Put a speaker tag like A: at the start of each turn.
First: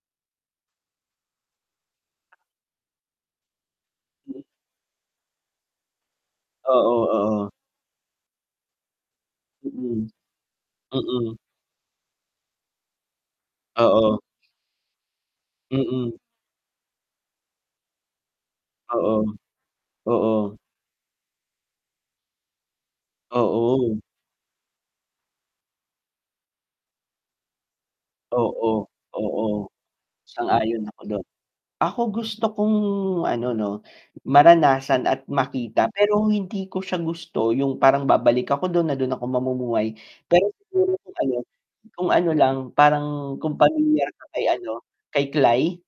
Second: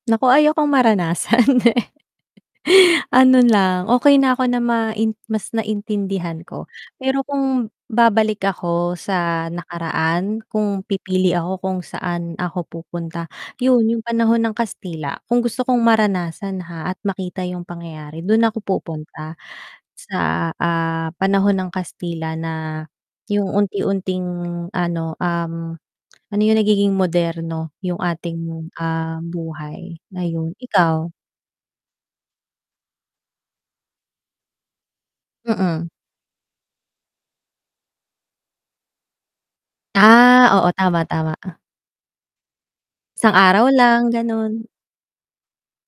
A: Nako, ayaw kong maranasan, eh. Ano lang, okey na
B: Hmm.
A: ako na main mas naintindihan ko,
B: Oo,
A: pero
B: oo.
A: kung babalik ako sa
B: Mm.
A: nakaraan, kung pipili
B: Mm.
A: ako kung saan ako pupunta. Yun yung
B: Oo.
A: panahon ng Kastila, kung gusto kong
B: Mm.
A: maranasan, ha, at makita yung pangyayari dun ako
B: Oo.
A: pupunta sa,
B: Oo.
A: ah, panahon ng Kastila, na yung
B: Oo.
A: unti-unting ano, um, ano yung nagiging moderno yung ating,
B: Oo,
A: um,
B: oo.
A: buhay ngayon,
B: Sang-ayon ako
A: ikaw?
B: dun. Ako gusto kong ano no, maranasan at makita,
A: Mm.
B: pero hindi ko siya gusto yung parang babalik ako dun na dun ako mamumuhay, pero
A: Ah, oo,
B: siguro
A: tama,
B: kung
A: tama.
B: ano kung ano lang, parang
A: Isang
B: kung
A: araw lang,
B: pamilyar ka kay
A: ganon.
B: ano kay Klay?